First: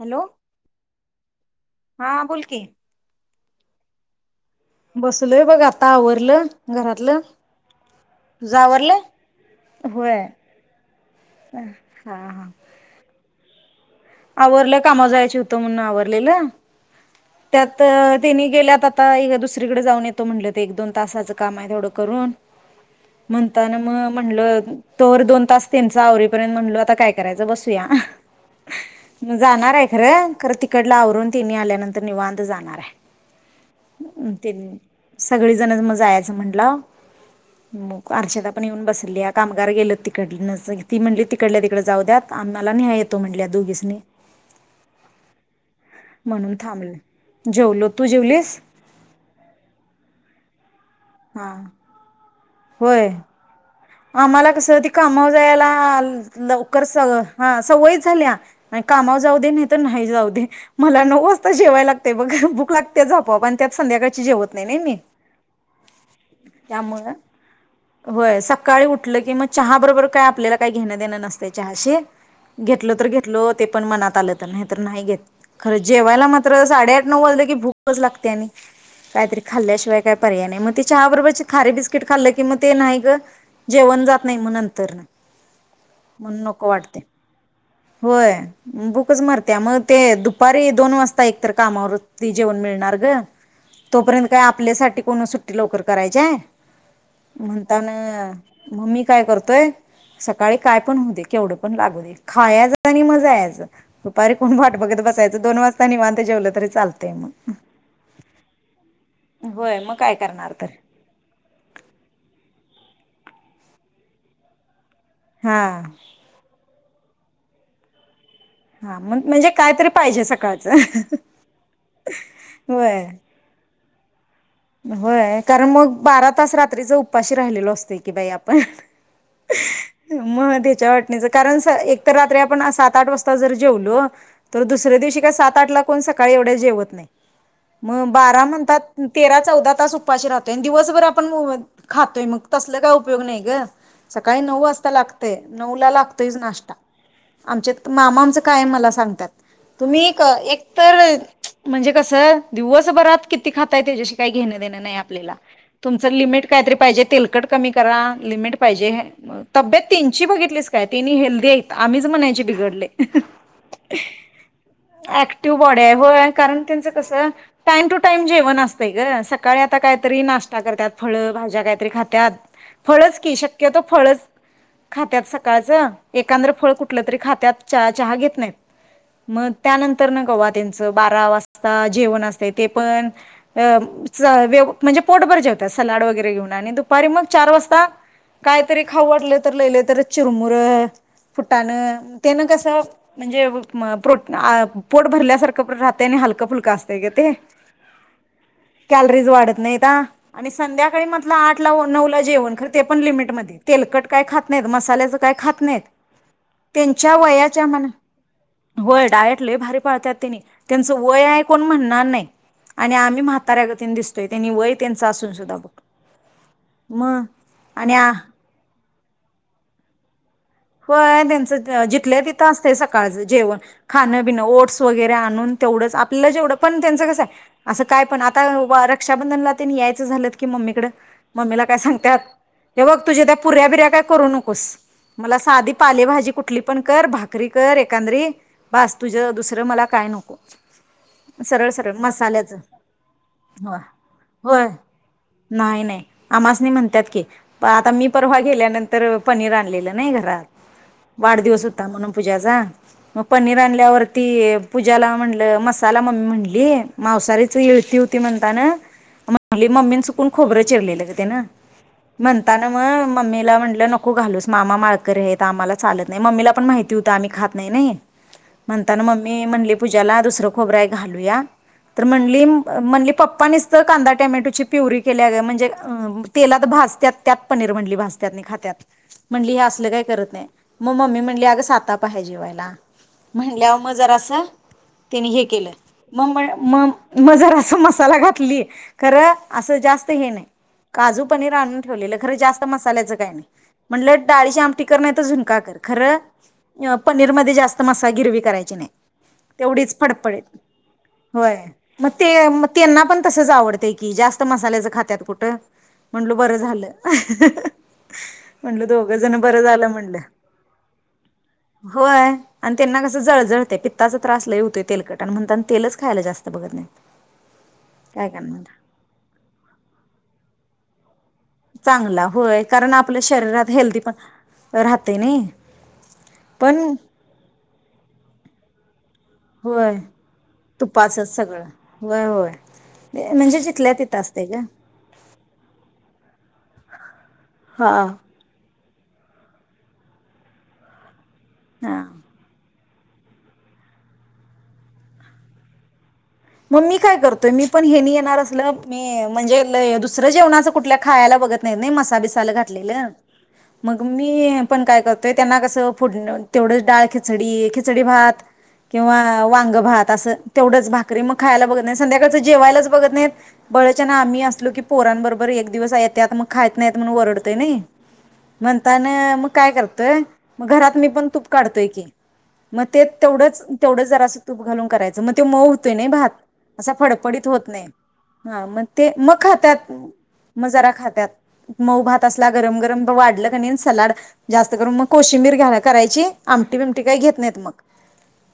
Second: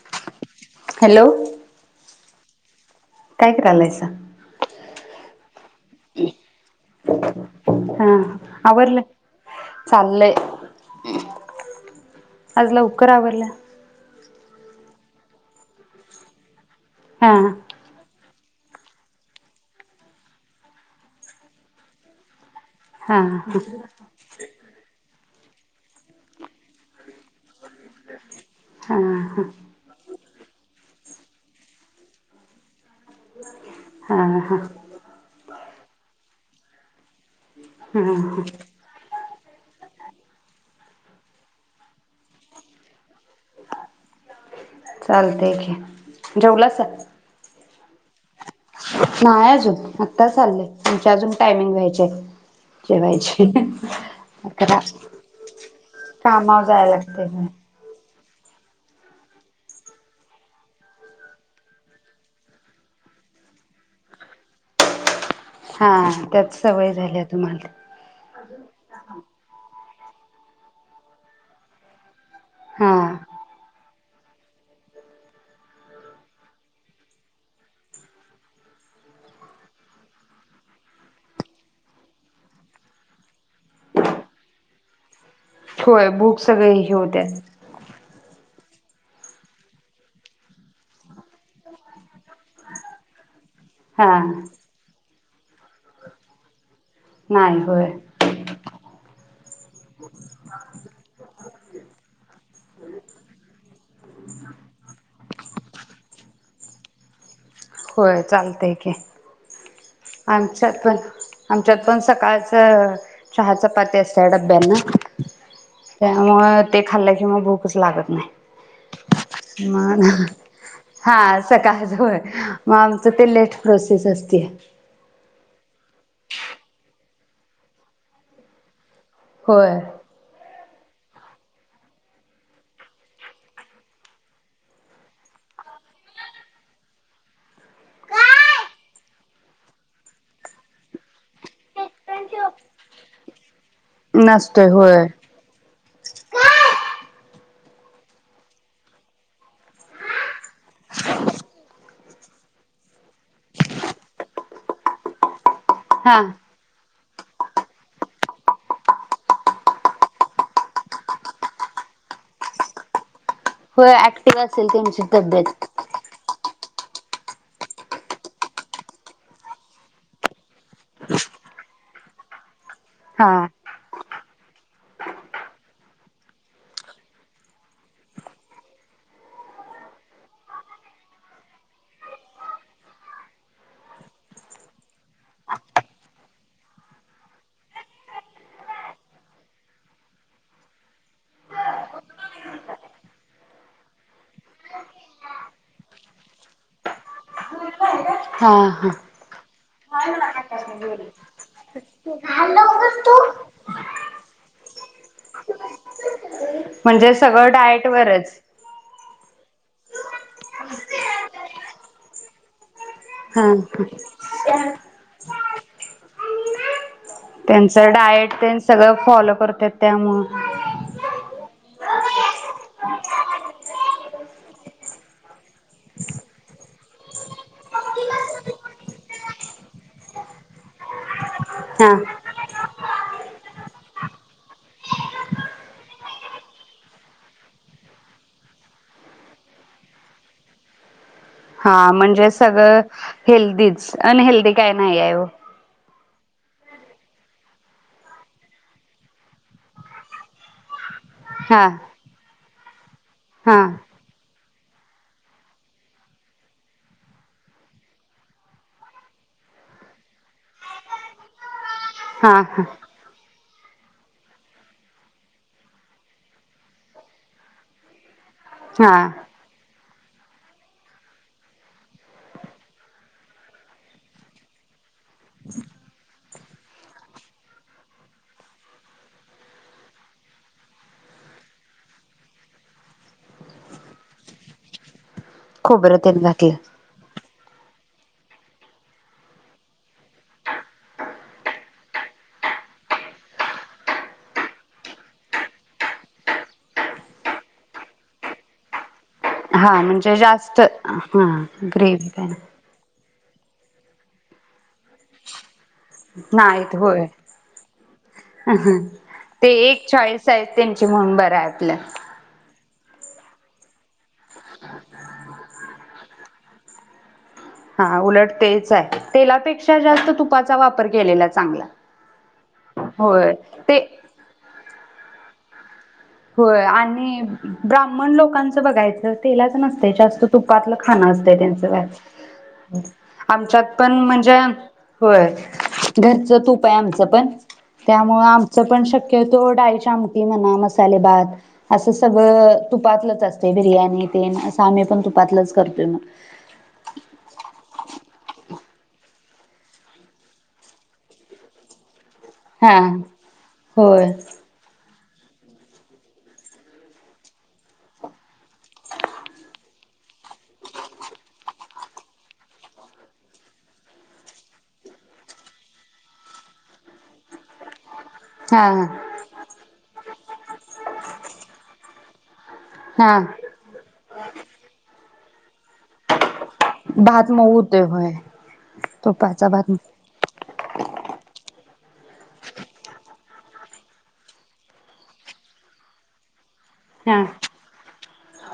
Hello? Hello हा बोल [inaudible] काय करायलायसा? बसलोय बघ आत्ता आवरल घरातल. हा तुझं आवरल? आवरलं होय चाललंय हा हा. आज लवकर आवरलं आवरल कामाव जायची हुतो म्हणून आवरलेल. हा त्यात त्यांनी गेल्यात आता एक दुसरीकड जाऊन येतो म्हणलत एक दोन तासाच काम हायं तेवढ करून हा म्हणताना म म्हणल तवर दोन [unintelligible] त्यांच आवरेपरेंत म्हणलो आता काय करायचं बसूया अह. जाणार हायं खरं. खरं तिकडल आवरून तिनी आल्यानंतर निवांत जाणार हायं. हा अं हा ते हा म सगळीजण म जायाच असं म्हंटलं मग अर्चना पण येऊन बसलिया. कामगार गेल तिकडनच ती म्हणली तिकडल्या तिकडड जाऊ द्यात आम्हाला न्ह्याय येतो म्हणली दोघीसनी. चालतंय की म्हणून थांबले. जेवलोत. तू जीवलीस? नाय अजून आत्ता चाल्लंय. तुमच्या अजून हां टायमिंग व्हायचेत. होय जेवायचे हम हम आम्हाला कस ते कामाव जायाला कामावर लवकर जायला सग लागतंय होय हा सवयच झालीया. आणि कामावर जाऊ दे नाही तर नाहय जाऊ दे मला नऊ वाजता जेवाय लागतय बघ भुक लागते झोपाप आणि त्यात संध्याकाळची जेवत नाही नाय मी हा त्यात सवय झालीय तुम्हाला उटल की मग चहा हा बरोबर काय आपल्याला काही घेण देणं नसत चहाशी हा घेतलो तर घेतलो ते पण मनात लं तर नाही तर नाही घेत खर जेवायला मात्र साडे आठ नऊ वाजलं की भूकच लागते आणि काहीतरी खाल्ल्याशिवाय काही पर्याय नाय मग ते चहा बरोबर खारे बिस्किट खाल्लं कि मग ते नाही ग जेवण जात नाही मग नंतरनं होय भुक सगळि हे होत्या भुकच मरत्या म ते दुपारी दोन वाजता एकतर कामावर ती जेवण मिळणार ग हा तोपर्यंत काय आपल्यासाठी कोण सुट्टी लवकर करायचीय. नाही म्हणतान होय म मी काय करतोय सकाळी काय पण हो दे केवढं पण लागू दे खायाच आणि म जायाच दुपारी कोण वाट बघत बसायचं दोन वाजता निवांंत जेवलं तरी चालतय म होय चालतय की, होय मग काय करणार तर आमच्यात पण आमच्यात पण सकाळचं चहा चपाती असत्या डब्यांना हा त्या मुळ ते खाल्ल की मग भूकच लागत नाय. हा मग म्हणजे कायतरी मग पाहिजे सकाळचं हा सकाळ जवळ मग होय आमचं ते लेट प्रोसे तेच असती होय कारण मग बारा तास रात्रीचा उपाशी राहिलेलो असतय की बाई आपण होय. आमच्या वाटणीच कारण स एक तर रात्री आपण सात आठ वाजता जर जेवलो तर दुसऱ्या दिवशी काय सात आठला कोण सकाळी एवढ जेवत नाय मग बारा म्हणतात तेरा चौदा तास उपाशी राहतोय दिवसभर आपण खातोय मग तसल काय उपयोग नाही ग सकाळी नऊ नसतोय वाजता होय लागतय नऊला लागतोयच नाश्ता आमच्यात मामाचं काय मला सांगतात तुम्ही एक तर म्हणजे कसं दिवसभरात किती खात काय त्याच्याशी काय घेणं देणं नाय आपल्याला तुमचं हा लिमिट काय तरी पाहिजे तेल तेलकट कमी करा लिमिट पाहिजे तब्येत त्यांची बघितलीस काय तेनी हेल्दी येत आम्हीच म्हणायचे बिघडले. हो ऍक्टिव असेल त्यांची तब्येत त्याचं कस टाइम टू टाइम जेवण असं असतय ग सकाळी आता काहीतरी नाश्ता करत्यात फळ भाज्या काहीतरी खात्यात फळच हा की शक्यतो फळच खात्यात सकाळचं एकाद्र फळ कुठलं तरी खात्यात चहा चहा घेत नाहीत मग त्यानंतर न कवा त्यांचं बारा वाजता जेवण असते ते पण अ स म्हणजे पोटभर जेवतात सलाड वगैरे घेऊन आणि दुपारी मग चार वाजता काहीतरी खाऊ वाटलं तर लई लई तर चिरमुर फुटाणं तेन कसं म्हणजे प्रोट पोट भरल्यासारखं राहतं आणि हलकं फुलकं असत ग ते हा हा कॅलरीज वाढत नाही आणि संध्याकाळी म्हटलं आठ ला नऊ ला जेवण करते पण लिमिटमध्येच तेलकट काय खात नाहीत मसाल्याच काय खात नाहीत म्हणजे त्यांच्या सगळं वयाच्या म्हणा डायट वरच होय डायट लई भारी पाळत्यात ते त्याचं आहे वय कोणी म्हणनार नाही मी म्हाताऱ्या गत दिसतोय त्यांनी हा वय त्यांचा असून सुद्धा [inaudible] त्यांचं आणि आ डायट न ते सगळं फॉलो करत्यात त्यामुळ होय त्यांचं जितलंय तिथं असतेय सकाळचं जेवण खाणं पिणं ओट्स वगैरे आणून तेवढंच आपल्यालं जेवढं पण त्यांचं कसं आहे असं काय पण आता रक्षाबंधनला त्यांनी यायचं झालं की मम्मीकडं मम्मी ला काय हा सांगत्यात हे बघ तुझ्या त्या पुऱ्या बिऱ्या काय करू नकोस? मला साधी पालेभाजी कुठली पण कर भाकरी कर एंकादरी बस तुझ दुसरं मला काय नको सरळ हा सरळ म्हणजे मसाल्याचं सगळं हो हेल्दीच अनहेल्दी काय होय नाही आहे? वो नाही नाही आमासनी म्हणतात की आता मी परवा गेल्यानंतर पनीर आणलेलं नाही घरात वाढदिवस हा होता म्हणून पूजाचा मग पनीर हा आणल्यावर ती पूजाला म्हणल मसाला मम्मी म्हणली मांसारीच इळती होती म्हणताना म्हनली मम्मीने सुकून खोबरं चिरलेलं ते ना हा हा म्हणताना मग मम्मीला म्हणलं नको घालूस मामा माळकरी आहेत आम्हाला चालत नाही मम्मीला पण माहिती होत आम्ही खात नाही नाही हा म्हणताना मम्मी म्हणली पूजाला दुसरं खोबर हाय घालूया तर म्हणली म्हणली पप्पा निसत कांदा टोमॅटो ची प्युरी केल्या म्हणजे तेलात भाजत्यात त्यात पनीर म्हणली भाजत्यात नी खात्यात म्हणाली हे असं म्हणलं काय करत नाही मग मम्मी म्हणली अग सातापा हाय जेवायला म्हणल्यावर मग जरास त्यांनी हे केलं खोबरं तेन मग घातलं म म जरा मसाला घातली खरं अस जास्त हे नाही काजू पनीर आणून ठेवलेलं खरं जास्त मसाल्याचं काय नाही म्हणलं डाळीची आम- टी कर नाही तर झुणका कर खरं पनीर मध्ये जास्त मसा गिरवी करायची नाही हा तेवढीच म्हणजे फडपडीत जास्त हा होय मग ग्रेव्ही काय ते मग त्यांना पण तसच आवडतंय की जास्त मसाल्याचं खात्यात कुठं म्हणलो बरं नाहीत झालं होय. [unintelligible] म्हटल दोघ जण ते बरं एक झालं म्हणलं चाळीस आहेत त्यांची म्हणून बरं आहे आपलं होय आणि त्यांना कसं जळजळतंय पित्ताचा त्रास लई होतोय तेलकटानं म्हणतान तेलच खायला जास्त बघत नाही हां काय उलट तेच करणार आहे तेलापेक्षा जास्त तुपाचा चा वापर केलेला चांगला. चांगला होय कारण आपल्या होय शरीरात ते हेल्दी पण राहतेय नाही होय पण आणि ब्राह्मण लोकांचं बघायचं तेलाच न होय जास्त तुपातलं खाण असत तुपाचच सगळं त्यांनच होय होय म्हणजे आमच्यात पण जिथल्या तिथं म्हणजे असते ग होय घरच तूप आमचं पण हा त्यामुळे आमचं पण शक्य की तूर डाळीची आमटी म्हणा मस्त सालेबाद असं हा सगळं तुपातलंच असतंय बिर्याणी तेन असं आम्ही पण तुपातलंच करतोय मग मग मी काय करतोय मी पण हेनी येणार असलं मी म्हणजे दुसरं जेवणाच कुठल्या खायला बघत नाही नाही मस् मसाला बिसाले हा घातलेलं मग होय मी पण काय कर ते त्यांना कसं फोडण तेवढंच डाळ खिचडी खिचडी भात किंवा वांग भात असं तेवढच भा करी मग खायला बघत नाही संध्याकाळचं जेवायलाच बघत नाहीत बळच्यान आम्ही असलो की पोरांबरोबर एक दिवस येत्यात मग खाईत नाहीत म्हणून वरडतोय नई हा म्हणताना मग काय करतोय मग घरात मी पण तूप काढतोय की मग ते हा तेवढंच तेवढं जरा असं तूप घालून करायचं तर म ते मऊ हु- तोय नाही भात असा भात फडफडीत मऊ होत होतोय नाही होय हां मग ते मग तुपाचा भात खात्यात मग जरा खात्यात मऊ भात असला गरम गरम वाढलं क नाही सलाड जास्त करून मग कोशिंबीर घ्याला करायची आमटी बिमटी काही हा घेत नाहीत मग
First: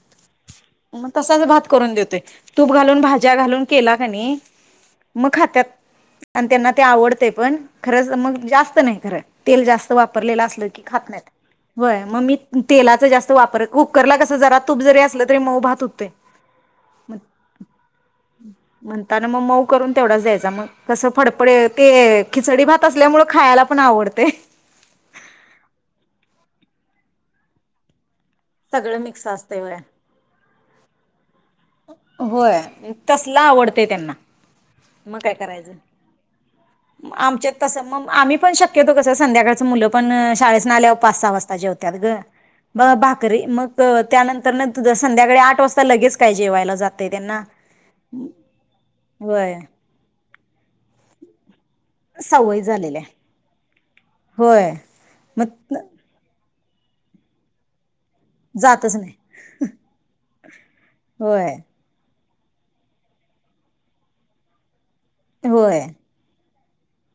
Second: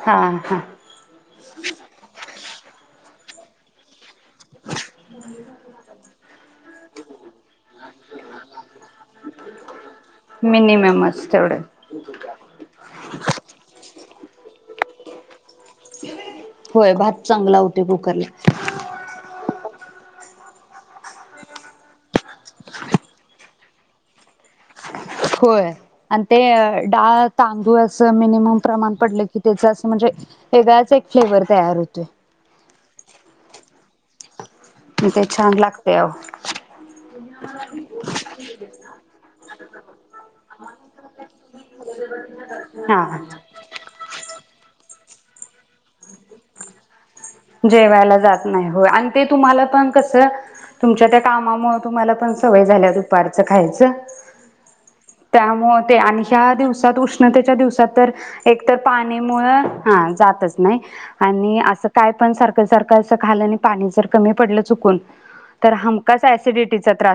हा हा मग तसाच भात करून देतोय तूप घालून भाज्या घालून केला कनी मग खात्यात आणि त्यांना ते आवडते पण खरच मग जास्त नाही खर तेल जास्त वापरलेला असलं की खात नाहीत मिनिममच तेवढं व्हय मग मी तेलाचा जास्त वापर कुकरला कस जरा तूप जरी असलं तरी मऊ भात हुतोय होय भात चांगला हुतोय कुकरला म्हणताना मग मऊ करून तेवढाच द्यायचा मग कस फडफड ते खिचडी भात असल्यामुळे खायाला पण आवडतय होय आणि ते डाळ तांदूळ अस मिनिमम प्रमाण सगळं पडलं मिक्स की असते त्याच वया असं म्हणजे वेगळाच एक फ्लेवर तयार होतोय. होय तसला आवडते त्यांना - मग ते काय छान करायचं लागते अहो आमच्यात तस मग आम्ही पण शक्यतो कसं संध्याकाळच मुलं पण शाळेेसनं आल्यावर पाच सहा वाजता जेवत्यात ग मग हा भाकरी मग त्यानंतर न तू जसं संद्याकाळी आठ वाजता लगेच काय जेवायला जात जेवायला जात नाही होय आणि ते होय तुम्हाला पण कस तुमच्या त्या कामामुळ तुम्हाला पण सवय झाल्या झालेली आहे दुपारचं खायचं होय. मग त्यामुळ ते आणि ह्या दिवसात साथ उष्णतेच्या दिवसात तर एक तर जातच नाही पाणीमुळे हा जातच नाही होय आणि अस काय पण सारखं सारखं अस खाल्लं आणि पाणी जर कमी पडलं चुकून तर होय. हमकास ऍसिडिट तीच त्रा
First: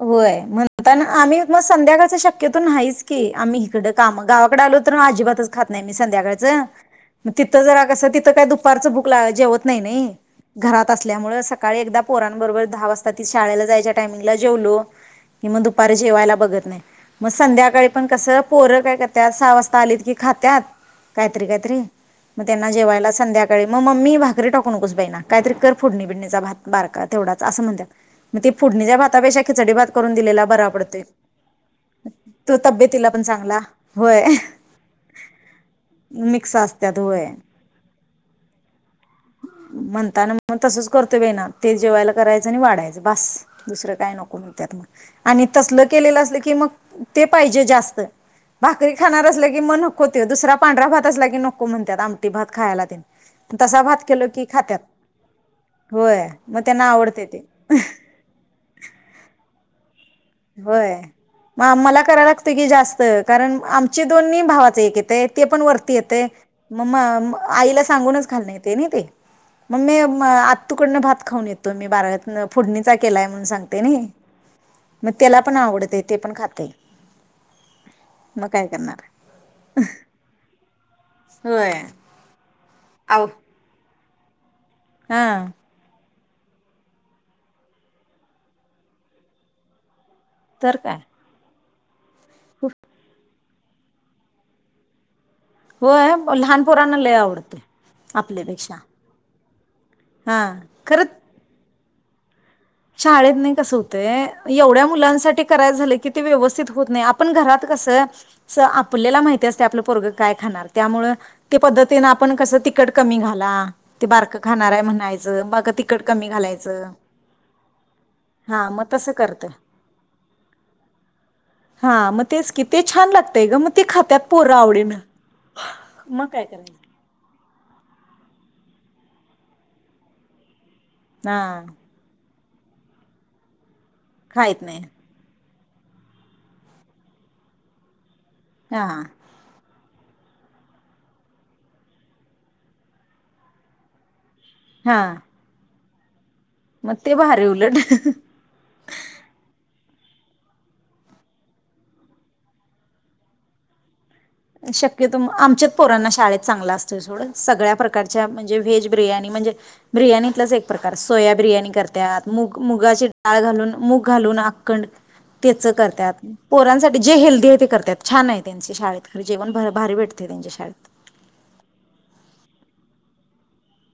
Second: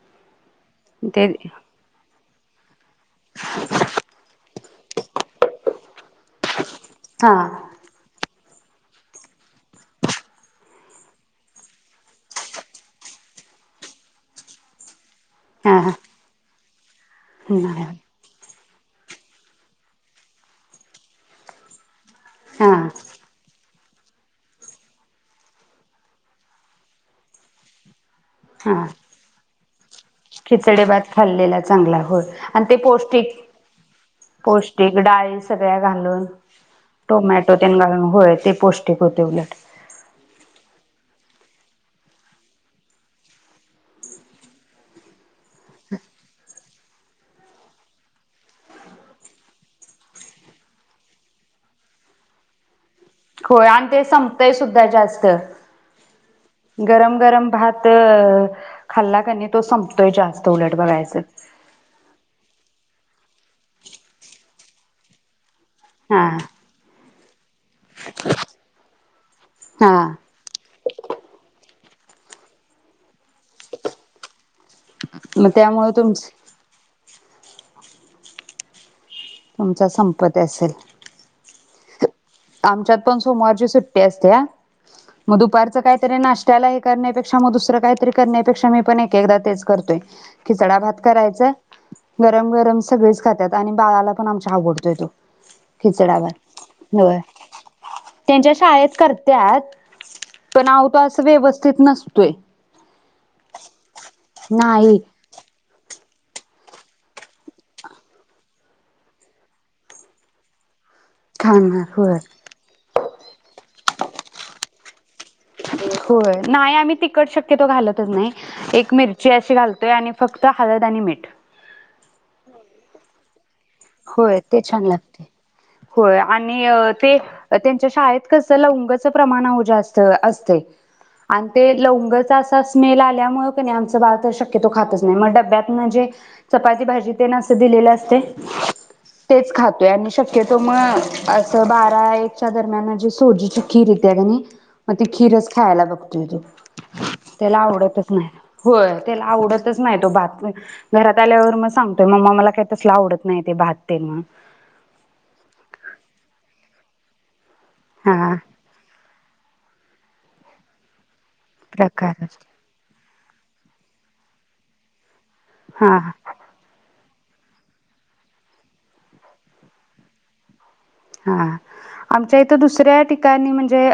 होय म्हणता ना ते आम्ही मग संध्याकाळचा शक्यतो नाहीच की, आम्ही इकड काम गावाकडे आलो तर अजिबातच खात नाही संध्याकाळचं हा तिथं जरा कस तिथ काय दुखत दुपारच भूक लाग जेवत नाही नी घरात असल्यामुळे सकाळी एकदा पोरांबरोबर दहा वाजता शाळेला जायच्या टायमिंग जेवलो कि मग हा हा दुपारी जेवायला बघत नाही. मग संध्याकाळी पण कसं पोरं काय करत्यात सहा वाजता आलीत की खात्यात काहीतरी काहीतरी मग त्यांना हा जेवायला संध्याकाळी मग मम्मी भाकरी टाकू नकोस बाई ना कायतरी कर फोडणी बिडणीचा भात बारका तेवढाच असं म्हणतात. ते हा फोडणीच्या भात खेचडी भात करून दिलेला बरा खिचडे पडतोय भात खाल्लेला चांगला होय तो आणि ते तब्येतीला पण पौष्टिक चांगला होय पौष्टिक डाळी सगळ्या घालून मिक्स असत्यात होय टोमॅटो त्यान घालून होय ते पौष्टिक होते उलट म्हणताना मग तसंच करतोय बाईना ते जेवायला करायचं आणि वाढायचं बास दुसरं नको म्हणत्यात मग आणि तसल केलेलं असलं की मग ते पाहिजे जास्त भाकरी खाणार असलं की म नको ते दुसरा पांढरा भात असला की नको म्हणतात आमटी भात खायला होय तसा आणि ते भात केलो की संपतय खात्यात सुद्धा जास्त होय मग त्यांना गरम आवडते ते गरम भात खाल्ला क नी तो संम होय म मला करा लागत की जास्त त कारण आमची दोन्ही भावात तेक येतेय वरती येतंय हा म मा आईला सांगूनच घालण येत न ते मम मी हा म आत्तूकडन भात खाऊन येतो मी बारळयातन फुडणीचा केलाय म्हणून सांगते नई म त्याला मग पण त्यामुळे आवडते ते तुमच पण खातय. म काय करणार तुमचा संपत असेल. होय आमच्यात पण आव सोमवारची सुट्ट तेस त्या हा म दुपारचं काय? नाश्त्यालाही करण्यापेक्षा मग दुसरं काहीतरी करण्यापेक्षा मी पण एक एकदा तेच करतोय. तर खिचडा काय भात करायचा. गरम गरम सगळेच खात्यात. आणी बाळाला पण आमच्या आवडतोय तो होय खिचडा पण भात. लहान पोराना होय त्यांच्या शाळेत कर त्यात हा पण आव तो खरं असं व्यवस तीत नसतोय शाळेत नही कसं होत. ते एवढ्या नाही मुलांसाठी करायच झाल की व्यवस्थित होत नाही आपण घरात कस स आपल्याला माहिती असतय आपलं पोरग काय खाणार. त्यामुळे ते खाणार पद्धतीनं होय. आपण कसं तिकड कमी घाला ते बारकं खाणार आहे म्हणायच बकत होय नाही आम्ही तिकट शक तो घालतच नाही हा मग एक तसं मिरची करत अशी घालतोय आणि फक्त हळद आणि मीठ हा मग तेच की ते छान ते लागतंय गम होय ते छान लागते होय मग काय आणि करायचं ते त्यांच्या शाळेत कस लवंगचं प्रमाण जास्त असतय. आणि हा ते लवंगाच अस सासमेला आल्यामुळं कनाय आमचं भात शक्यतो खातच नाही म डब्यात म्हणजे चपाती भाजी ते ना असं दिलेलं असतय. हा तेच खात आणि शक्यतो मग असं बारा एकच्या दरम्यान म्हणजे सोजीची खीर येतीया का नई मग हा ते खीरच खायला बघ मग ते [unintelligible] भारी त्याला आवडतच उलट नाही, होय त्याला आवडत खातच नाही तो भात घरात आल्यावर मग सांगतोय मम्मा मला काय तसल आवडत नाही. ते भात तेन शक्यतो आमच्याच पोरांना शाळेत चांगला असतोय सोड सगळ्या प्रकारच्या हा म्हणजे व्हेज बिर्याणी म्हणजे बिर्याणीतच एक प्रकार सोया बिर्याणी करते प्रकार आात मुग मुगाची डाळ घालून मूग घालून अखंड तेच करत हा. पोरांसाठी जे हेल्दी आहे ते करत्यात छान आहे त्यांचे शाळेत खरं जेवण भ भारी भेटते त्यांच्या शाळेत हा आमच्या इथं दुसऱ्या ठिकाणी म्हणजे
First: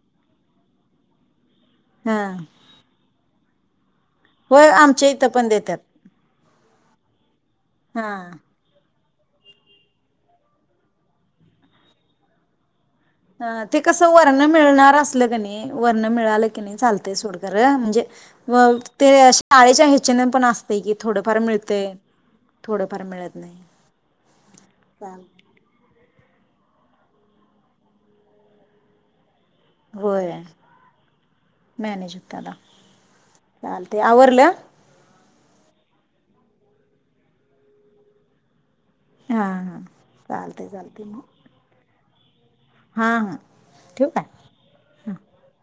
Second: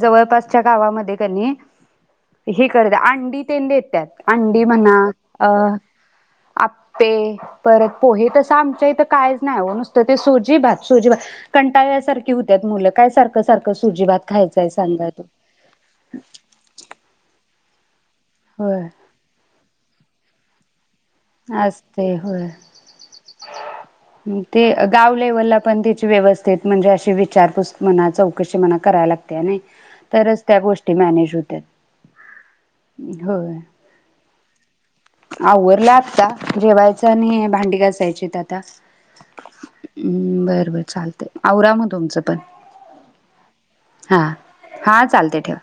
जवळपासच्या गावामध्ये कनी हा ही कर द आंडी तेन देत्यात अंडी होय म्हणा आमच्या इथं अ पण देतात आप ते परत पोहे हा तसं आमच्या इथं काहीच नाही हो नुसतं ते सोजी भात सोजी भात कंटाळ्यासारखी होत्यात मूल अ ते कस वरण मिळणार तू असलं की नाही वरण मिळालं की नाही चालतय सोड र म्हणजे व होय ते शाळेच्या चनन पण असतय की थोडंफार मिळतंय असते होय थोडंफार मिळत नाही. ते गाव लेवलला पण त्याची व्यवस्था म्हणजे अशी विचारपूस मना चौकशी मला करायला लागते होय तरच त्या गोष्टी मॅनेज होतात मॅनेज होतं आता चालतंय आवरलं? आवरल आत ता जेवायच आणि भांडी घासायची आता हा हा हम्म चालतंय बर बर चालतंय मग चालत आवरा मग तुमचं पण हा हा ठेवू हा काय? हा चालते ठेवा